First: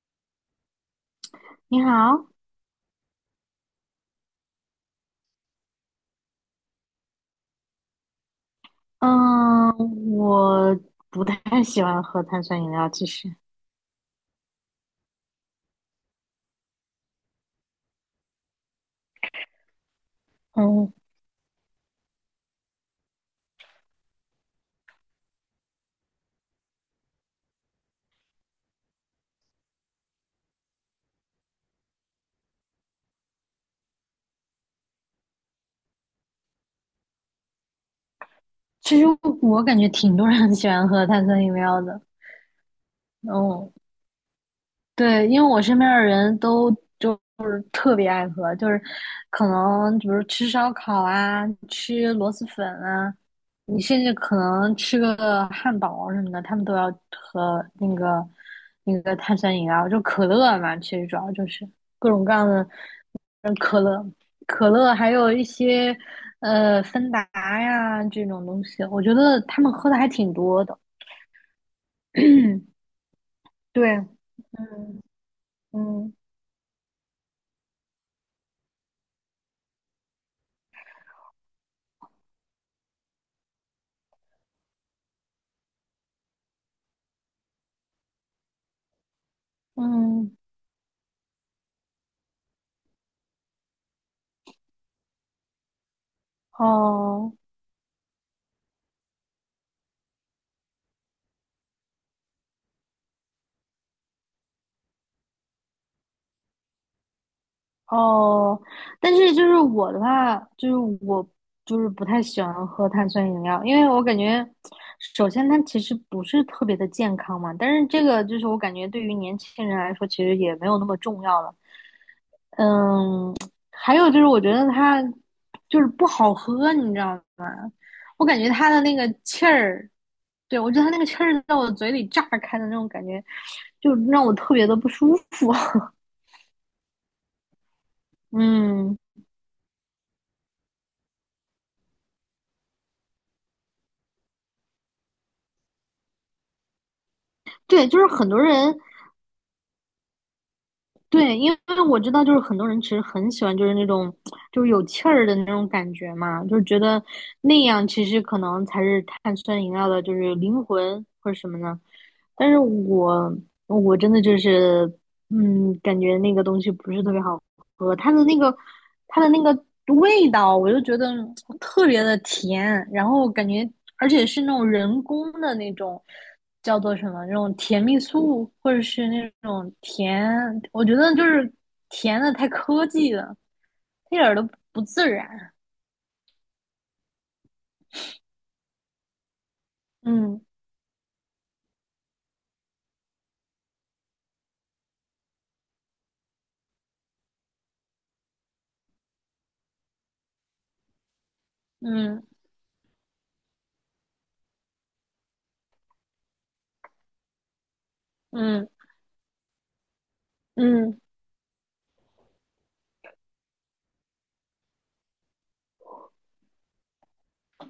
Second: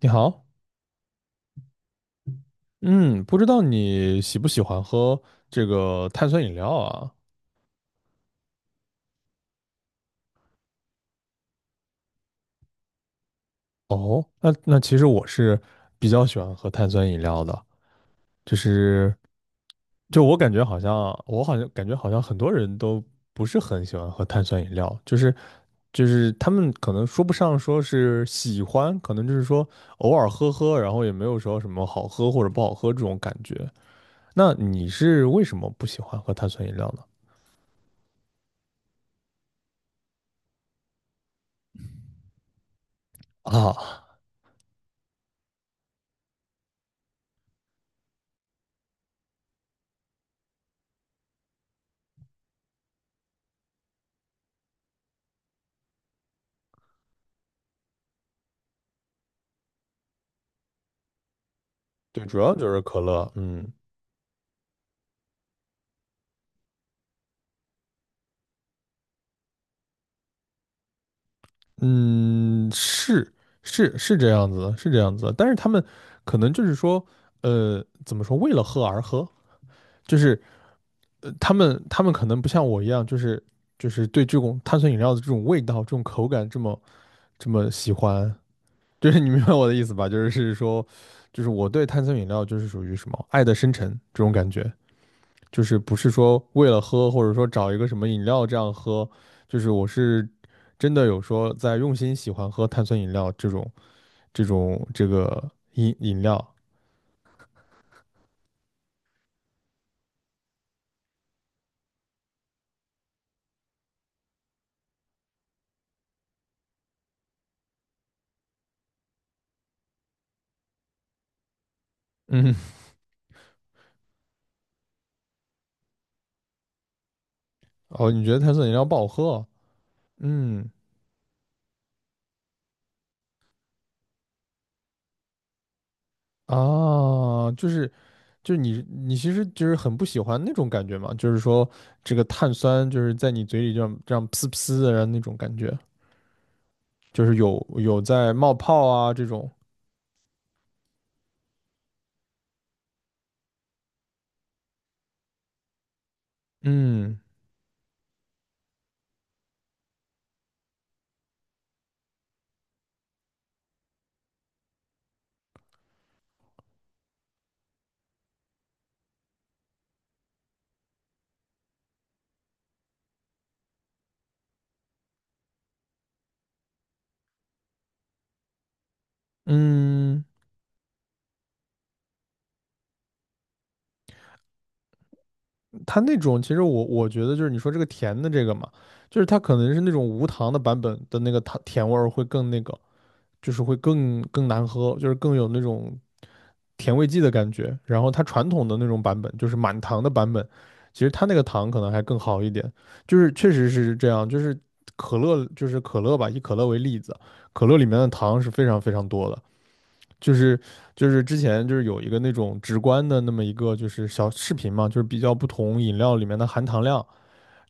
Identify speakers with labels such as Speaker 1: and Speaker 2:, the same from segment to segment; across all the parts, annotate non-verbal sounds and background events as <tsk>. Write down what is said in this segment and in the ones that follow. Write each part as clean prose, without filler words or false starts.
Speaker 1: 你好，
Speaker 2: 你好。
Speaker 1: 嗯，不知道你喜不喜欢喝这个碳酸饮料啊？
Speaker 2: 嗯，我不太喜欢喝碳酸饮料，其实。
Speaker 1: 哦，那其实我是比较喜欢喝碳酸饮料的，就是就我感觉好
Speaker 2: 嗯，
Speaker 1: 像我好像感觉好像很多人都不是很喜欢喝碳酸饮料，就是他们可能说不上说是喜欢，可能就是说偶尔喝喝，然后也没有说什么好喝或者不好喝这种感觉。那你是为什么不喜欢喝碳酸饮料呢？
Speaker 2: 其实我感觉挺多人 <laughs> 很喜欢喝碳酸饮料的。嗯。
Speaker 1: 啊，
Speaker 2: 对，因为我身边的人都就是特别爱喝，就是可能比如吃烧烤啊，吃螺蛳粉啊，你甚至可能吃个汉堡什么的，他们都要喝那个碳酸饮料，就可乐嘛，其实主要就是各种
Speaker 1: 对，
Speaker 2: 各
Speaker 1: 主
Speaker 2: 样
Speaker 1: 要
Speaker 2: 的。
Speaker 1: 就是可乐，
Speaker 2: 嗯，
Speaker 1: 嗯。
Speaker 2: 可乐，还有一些芬达呀这种东西，我觉得他们喝的还挺多的。嗯
Speaker 1: 嗯，是是
Speaker 2: 对，
Speaker 1: 是这样子的，是这
Speaker 2: 嗯
Speaker 1: 样子的。但是他们
Speaker 2: 嗯
Speaker 1: 可能就是说，怎么说，为了喝而喝，就是他们可能不像我一样，就是对这种碳酸饮料的这种味道、这种口感这么喜欢，就是你明白我的意思吧？就是
Speaker 2: 嗯。
Speaker 1: 是说，就是我对碳酸饮料就是属于什么爱的深沉这种感觉。就是不是说为了喝，或
Speaker 2: 哦
Speaker 1: 者说找一个什么饮料这样喝，就是我是真的有说在用心喜欢喝碳酸饮料这种这个饮料。
Speaker 2: 哦，但是就是我的话，我就是不太喜欢喝碳酸饮料，因为我感觉，首先它其实不是特别的健康嘛，但是这个就是我感觉对于年轻人来说，其实也没有那么重要了。
Speaker 1: 嗯，
Speaker 2: 嗯，还有就是我觉得它就是不好喝，你知道吗？
Speaker 1: 哦，你
Speaker 2: 我
Speaker 1: 觉得
Speaker 2: 感觉
Speaker 1: 碳酸
Speaker 2: 它
Speaker 1: 饮
Speaker 2: 的
Speaker 1: 料不
Speaker 2: 那
Speaker 1: 好
Speaker 2: 个
Speaker 1: 喝？
Speaker 2: 气儿。对，
Speaker 1: 嗯，
Speaker 2: 我觉得它那个气儿在我嘴里炸开的那种感觉，就让我特别的不舒服。<laughs>
Speaker 1: 啊，就是你
Speaker 2: 嗯，
Speaker 1: 你其实就是很不喜欢那种感觉嘛，就是说这个碳酸就是在你嘴里这样这样呲呲的，然后那种感觉，就是有
Speaker 2: 对，就
Speaker 1: 有
Speaker 2: 是很
Speaker 1: 在
Speaker 2: 多
Speaker 1: 冒
Speaker 2: 人。
Speaker 1: 泡啊这种。
Speaker 2: 对，因为我知道，就是很多人其实很喜欢，就是那种就是有气儿的那种感觉嘛，就是觉得
Speaker 1: 嗯
Speaker 2: 那样其实可能才是碳酸饮料的，就是灵魂或者什么呢。但是我真的就是，嗯，感觉那个东西不是特别好喝，它的那个味道，我就觉得特别的甜，然后感觉而且是那种人工的那种叫做什么那种甜蜜素，或者是那种
Speaker 1: 嗯。
Speaker 2: 甜，我觉得就是甜的太科技了，一点儿都不自然。
Speaker 1: 它那种其实我觉得就是你说这个甜的这个嘛，就是它可能是那种无
Speaker 2: 嗯
Speaker 1: 糖的版本的那个糖甜味儿会更那个，就是会更难喝，就是更有那种甜味剂的感觉。然后它传统的那种版本，就是满糖的版本，其实它那个糖可能还更
Speaker 2: 嗯
Speaker 1: 好一点。就是确实是这样，就是可乐就是可乐吧，以可乐为例子，可乐里面的糖是非
Speaker 2: 嗯
Speaker 1: 常非常多的，就是
Speaker 2: 嗯
Speaker 1: 就是之前就是有一个那种直观的那么一个就是小视频嘛，就是比较不同饮料里面的含糖量，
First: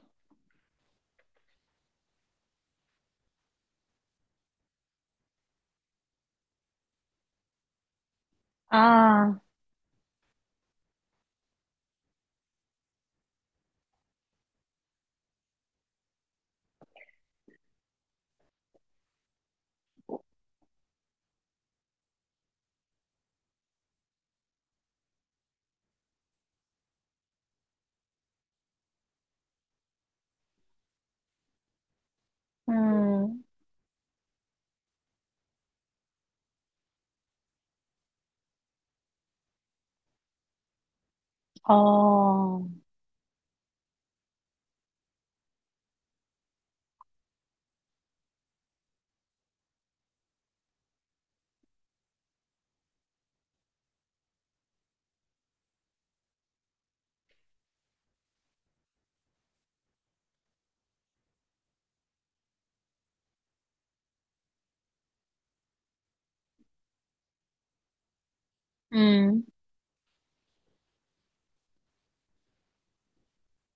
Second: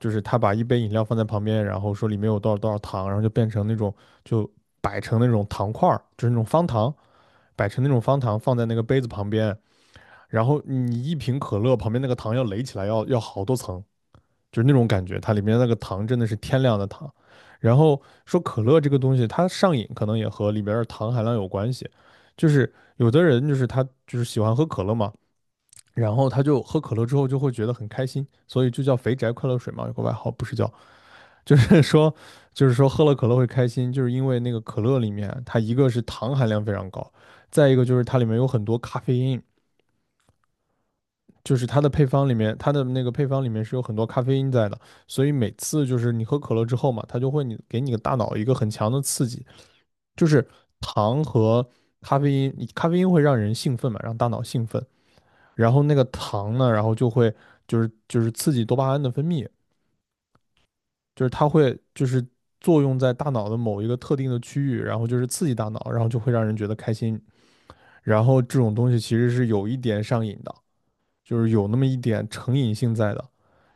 Speaker 1: 就是他把一杯饮料放在旁边，然后说里面有多少多少糖，然后就变成那种就摆成那种糖块儿，就是那种方糖，摆成那种方糖放在那个杯子旁
Speaker 2: 啊
Speaker 1: 边，然后你一瓶可乐旁边那个糖要垒起来要好多层，就是那种感觉，它里面那个糖真的是天量的糖。然后说可乐这个东西，它上瘾可能也和里边的糖含量有关系，就是有的人就是他就是喜欢喝可乐嘛，然后他就喝可乐之后就会觉得很开心，所以就叫肥宅快乐水嘛，有个外号不是叫，就是 <laughs> 说就是说喝了可乐
Speaker 2: 嗯
Speaker 1: 会开心，就是因为那个可乐里面它一个是糖含量非常高，再一个就是它里面有很多咖啡因，就是它的配方里面，
Speaker 2: 哦
Speaker 1: 它的那个配方里面是有很多咖啡因在的，所以每次就是你喝可乐之后嘛，它就会你给你个大脑一个很强的刺激，就是糖和咖啡因，咖啡因会让人兴奋嘛，让大脑兴奋，然后那个糖呢，然后就会就是刺激多巴胺的分泌，就是它会就是作用在大脑的某一个特定的区域，然后就是刺激大脑，然后就会让人觉得开心，然后这种东西其实
Speaker 2: 嗯
Speaker 1: 是有一点上瘾的，就是有那么一点成瘾性在的。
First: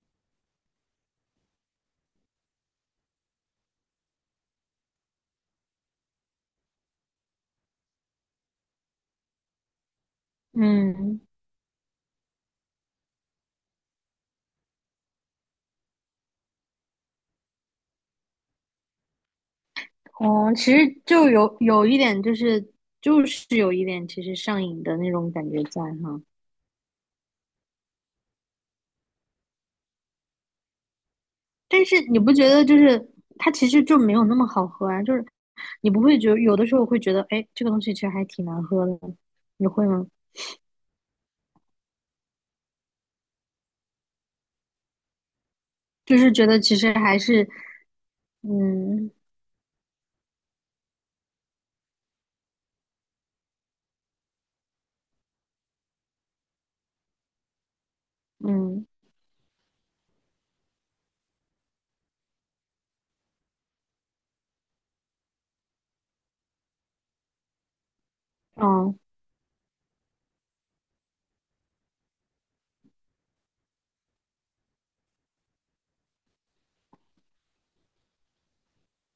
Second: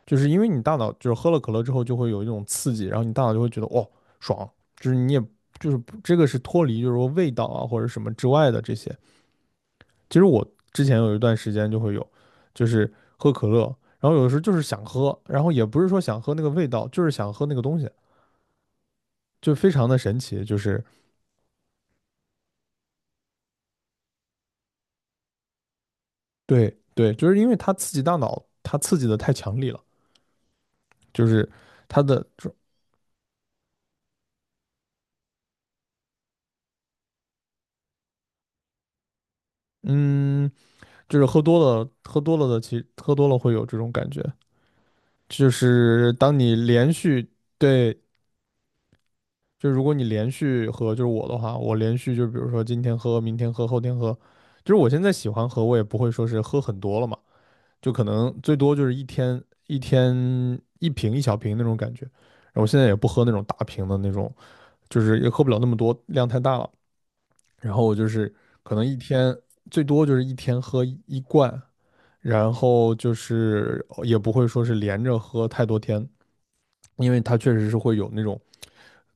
Speaker 1: 就是因为你大脑就是喝了可乐之后就会有一种刺激，然后你大脑就会觉得哦爽，就是你也就是这个是脱离就是说味道啊或者什么之外的这些。其实我之前有一
Speaker 2: 嗯。
Speaker 1: 段时间就会有，就是喝可乐，然后有的时候就是想喝，然后也不是说想喝那个味道，就是想喝那个东西，就非常的神奇，
Speaker 2: 哦，
Speaker 1: 就
Speaker 2: 其
Speaker 1: 是
Speaker 2: 实就有一点就是就是有一点其实上瘾的那种感觉在哈。
Speaker 1: 对对，就是因为它刺激大脑，它刺激的太强烈了，就是
Speaker 2: 但是
Speaker 1: 它
Speaker 2: 你
Speaker 1: 的
Speaker 2: 不觉得就是它其实就没有那么好喝啊？就是你不会觉得有的时候会觉得，哎，这个东西其实还挺难喝的，你会吗？
Speaker 1: 嗯，喝多了会有这种感觉。就是
Speaker 2: 就是
Speaker 1: 当
Speaker 2: 觉
Speaker 1: 你
Speaker 2: 得其
Speaker 1: 连
Speaker 2: 实还
Speaker 1: 续
Speaker 2: 是，
Speaker 1: 对，
Speaker 2: 嗯
Speaker 1: 就如果你连续喝，就是我的话，我连续就比如说今天喝，明天喝，后天喝，就是我现在喜欢喝，我也不会说是喝很多了嘛，就可能最多就
Speaker 2: 嗯
Speaker 1: 是一天一瓶一小瓶那种感觉。然后我现在也不喝那种大瓶的那种，就是也喝不了那么多，量太大了。然后我就是可能一
Speaker 2: 嗯。
Speaker 1: 天最多就是一天喝一罐，然后就是也不会说是连着喝太多天，因为它确实是会有那种。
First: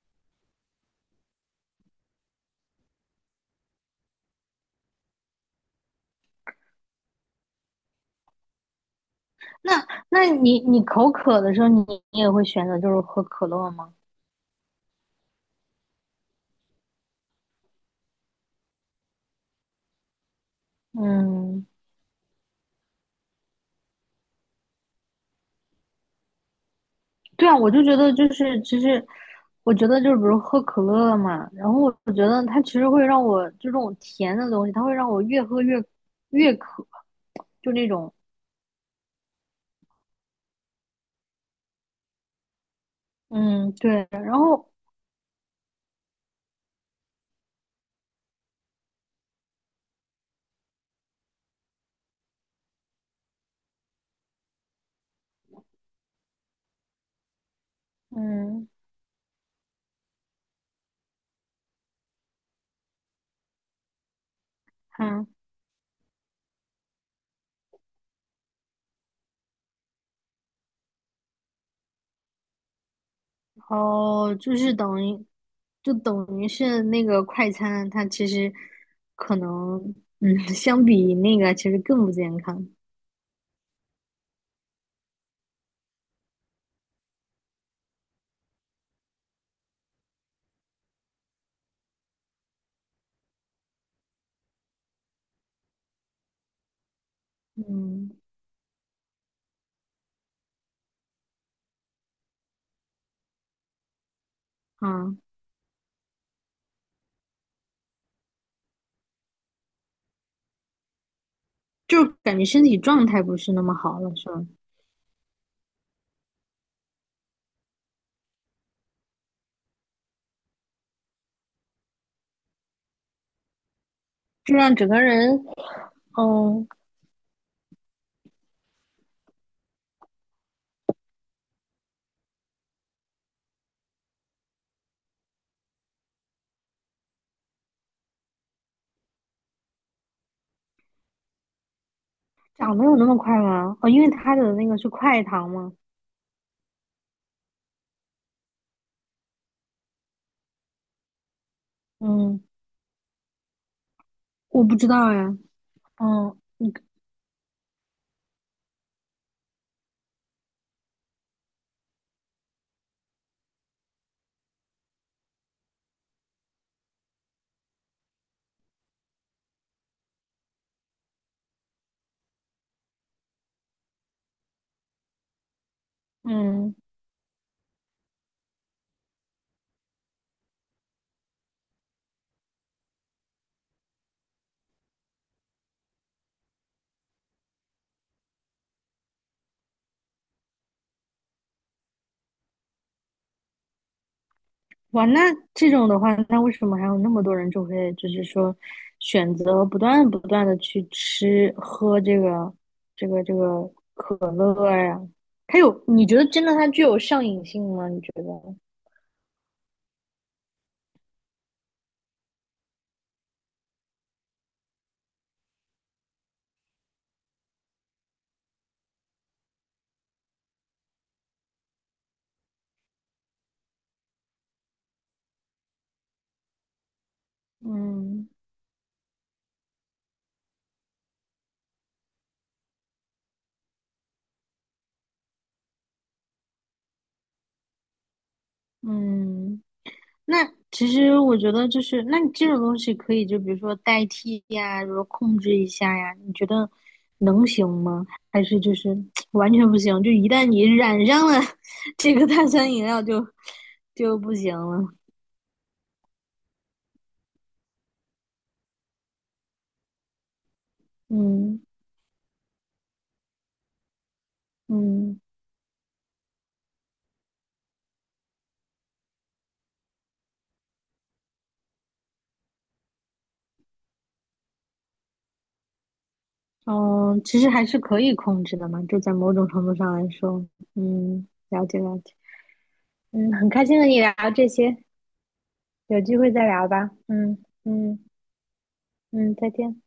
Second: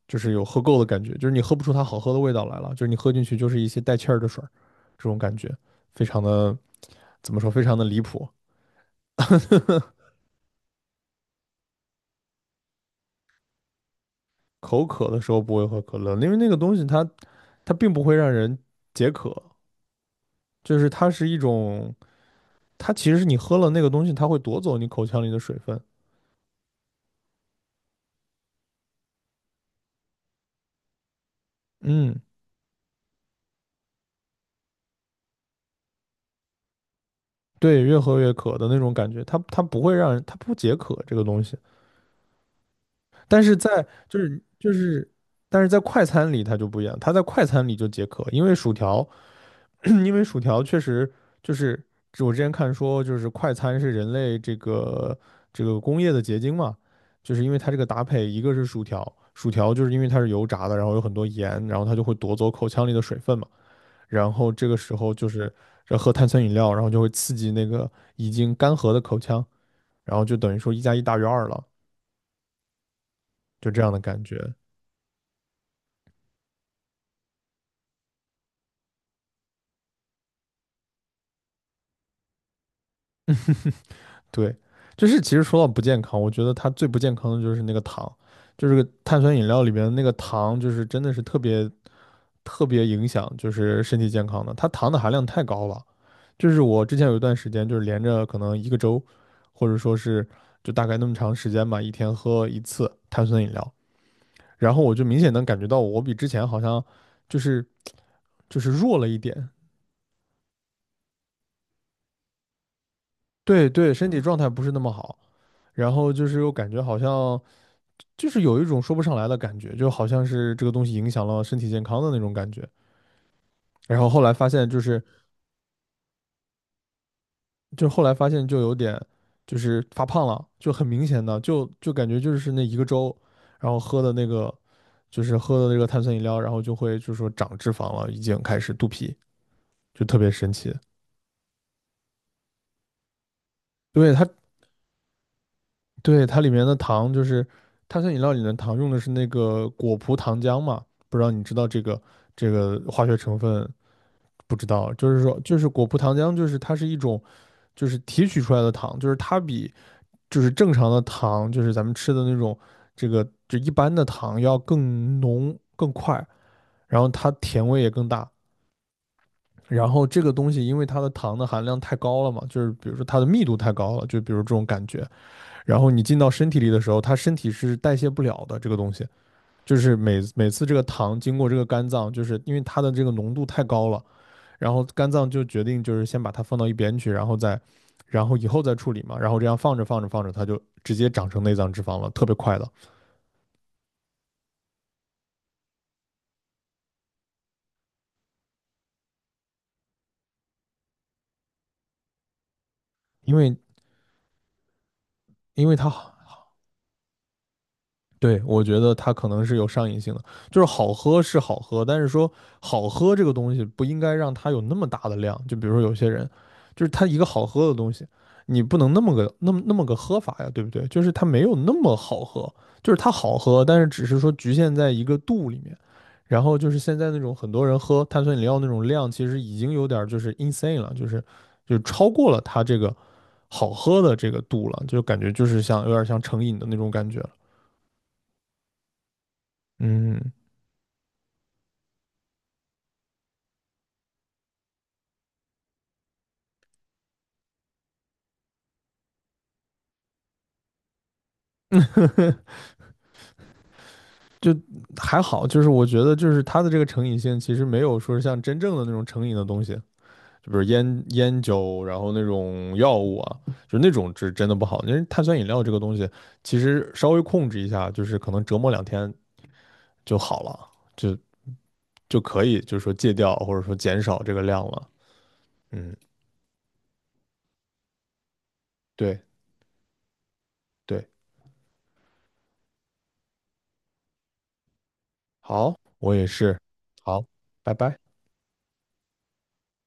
Speaker 1: 就是有喝够的感觉，就是你喝不出它好喝的味道来了，就是你喝进去就是一些带气儿的水儿，这种感觉非常的怎么说，非常的离谱。
Speaker 2: 那那你口渴的时候你，你也会选择就是喝可乐吗？
Speaker 1: 口渴的时候不会喝可乐，因为那个东西它并不会让人解渴，就是它是一
Speaker 2: 嗯，
Speaker 1: 种，它其实是你喝了那个东西，它会夺走你口腔里的水分。
Speaker 2: 对啊，我就觉得就是其实。我觉得就是比如喝可乐嘛，然后我
Speaker 1: 嗯，
Speaker 2: 觉得它其实会让我就这种甜的东西，它会让我越喝越越渴，就
Speaker 1: 对，
Speaker 2: 那
Speaker 1: 越
Speaker 2: 种。
Speaker 1: 喝越渴的那种感觉，它不会让人，它不解渴这个东西，但是
Speaker 2: 嗯，
Speaker 1: 在
Speaker 2: 对，
Speaker 1: 就
Speaker 2: 然
Speaker 1: 是
Speaker 2: 后
Speaker 1: 就是，但是在快餐里它就不一样，它在快餐里就解渴，因为薯条。<clears throat> 因为薯条确实就是我之前看说，就是快餐是人类这个工业的结晶嘛，就是因为它这个搭配，一个是
Speaker 2: 嗯，
Speaker 1: 薯条，薯条就是因为它是油炸的，然后有很多盐，然后它就会夺走口腔里的水分嘛，然后这个时候就
Speaker 2: 看。
Speaker 1: 是这喝碳酸饮料，然后就会刺激那个已经干涸的口腔，然后就等于说一加一大于二了，就这样的感
Speaker 2: 哦，
Speaker 1: 觉。
Speaker 2: 就是等于，就等于是那个快餐，它其实可能，嗯，<laughs> 相比那个其实更不健康。
Speaker 1: 对，就是其实说到不健康，我觉得它最不健康的就是那个糖，就是个碳酸饮料里面的那个糖，就是真的是特别特别影响就是身体健康的，它糖的含量太高了。就是我之前有一段时间，就是连
Speaker 2: 嗯
Speaker 1: 着可能一个周，或者说是就大概那么长时间吧，一天喝一次碳酸饮料，然后我就
Speaker 2: 啊，
Speaker 1: 明显能感觉到我比之前好像就是就是弱了一点，
Speaker 2: 就感觉身体状态不是那
Speaker 1: 对
Speaker 2: 么
Speaker 1: 对，
Speaker 2: 好了，
Speaker 1: 身体
Speaker 2: 是
Speaker 1: 状
Speaker 2: 吧？
Speaker 1: 态不是那么好，然后就是又感觉好像就是有一种说不上来的感觉，就好像是这个东西影响了身体健康的那种感觉。然后后来发
Speaker 2: 就
Speaker 1: 现，
Speaker 2: 让
Speaker 1: 就
Speaker 2: 整个
Speaker 1: 是
Speaker 2: 人。嗯，
Speaker 1: 就后来发现就有点就是发胖了，就很明显的，就感觉就是那一个周，然后喝的那个就是喝的那个碳酸饮料，然后就会就是说长脂肪了，已经开始肚皮，就特别神奇。
Speaker 2: 长得有那么快吗？哦，因为
Speaker 1: 对它，
Speaker 2: 它的那个是快糖嘛。
Speaker 1: 对它里面的糖就是碳酸饮料里的糖用的是那个果葡糖浆嘛，不知道你知道这个
Speaker 2: 嗯，
Speaker 1: 这个化学成分不
Speaker 2: 我
Speaker 1: 知
Speaker 2: 不知
Speaker 1: 道，就
Speaker 2: 道
Speaker 1: 是
Speaker 2: 呀。
Speaker 1: 说，就是果葡糖浆，
Speaker 2: 嗯
Speaker 1: 就是它是一种，就是提取出来的糖，就是它比就是正常的糖，就是咱们吃的那种这个就一般的糖要更浓更快，然后它甜味也更大。然后这个东西因为它的糖的含量太高了嘛，就是比如说它的密度太高了，就比如这种感觉。然后你进到身体里
Speaker 2: 嗯。
Speaker 1: 的时候，它身体是代谢不了的这个东西，就是每次这个糖经过这个肝脏，就是因为它的这个浓度太高了。然后肝脏就决定就是先把它放到一边去，然后再，然后以后再处理嘛，然后这样放着放着放着，它就直接长成内脏脂肪了，特别快的，
Speaker 2: 哇，那这种的话，那为什么还有那么多人就会就是说选择不断的去吃喝这个这
Speaker 1: 因为
Speaker 2: 个可乐呀？它
Speaker 1: 因为
Speaker 2: 有，
Speaker 1: 它
Speaker 2: 你觉得真的它具有上瘾性吗？你觉
Speaker 1: 对，
Speaker 2: 得？
Speaker 1: 我觉得它可能是有上瘾性的，就是好喝是好喝，但是说好喝这个东西不应该让它有那么大的量。就比如说有些人，就是他一个好喝的东西，你不能那么个那么个喝法呀，对不对？就是它没有那么好喝，就是它好喝，但是只是说局限在一个度里面。然后就是现在那种很多人喝碳
Speaker 2: 嗯
Speaker 1: 酸饮料那种量，其实已经有点就是 insane 了，就是超过了它这个好喝的这个度了，就感觉就是像有点像成瘾的那种感觉了。
Speaker 2: 嗯。
Speaker 1: 嗯。
Speaker 2: 那其实我觉得就是，那你这种东西可以就比如说代替呀，比如说控制一下呀，你觉得能行吗？还是就是 <tsk> 完全不行？就一旦你染上了 <laughs> 这个碳
Speaker 1: <laughs>
Speaker 2: 酸饮料就就不行
Speaker 1: 就
Speaker 2: 了。
Speaker 1: 还好，就是我觉得就是它的这个成瘾性其实没有说是像真正的那种成瘾的东西，就比如烟
Speaker 2: 嗯
Speaker 1: 酒，然后那种药物啊，就那种是真的不好。因为
Speaker 2: 嗯。
Speaker 1: 碳酸饮料这个东西，其实稍微控制一下，就是可能折磨两天就好了，就就可以就是说戒掉或者说减少这个量了。嗯，
Speaker 2: 哦，其实还是可以控制的嘛，就在
Speaker 1: 对
Speaker 2: 某种程度上来说。
Speaker 1: 对，
Speaker 2: 嗯，了解了解。嗯，很开心和你聊这些，
Speaker 1: 好，
Speaker 2: 有
Speaker 1: 我
Speaker 2: 机
Speaker 1: 也
Speaker 2: 会再
Speaker 1: 是，
Speaker 2: 聊吧。
Speaker 1: 好，
Speaker 2: 嗯
Speaker 1: 拜拜。
Speaker 2: 嗯嗯，再见。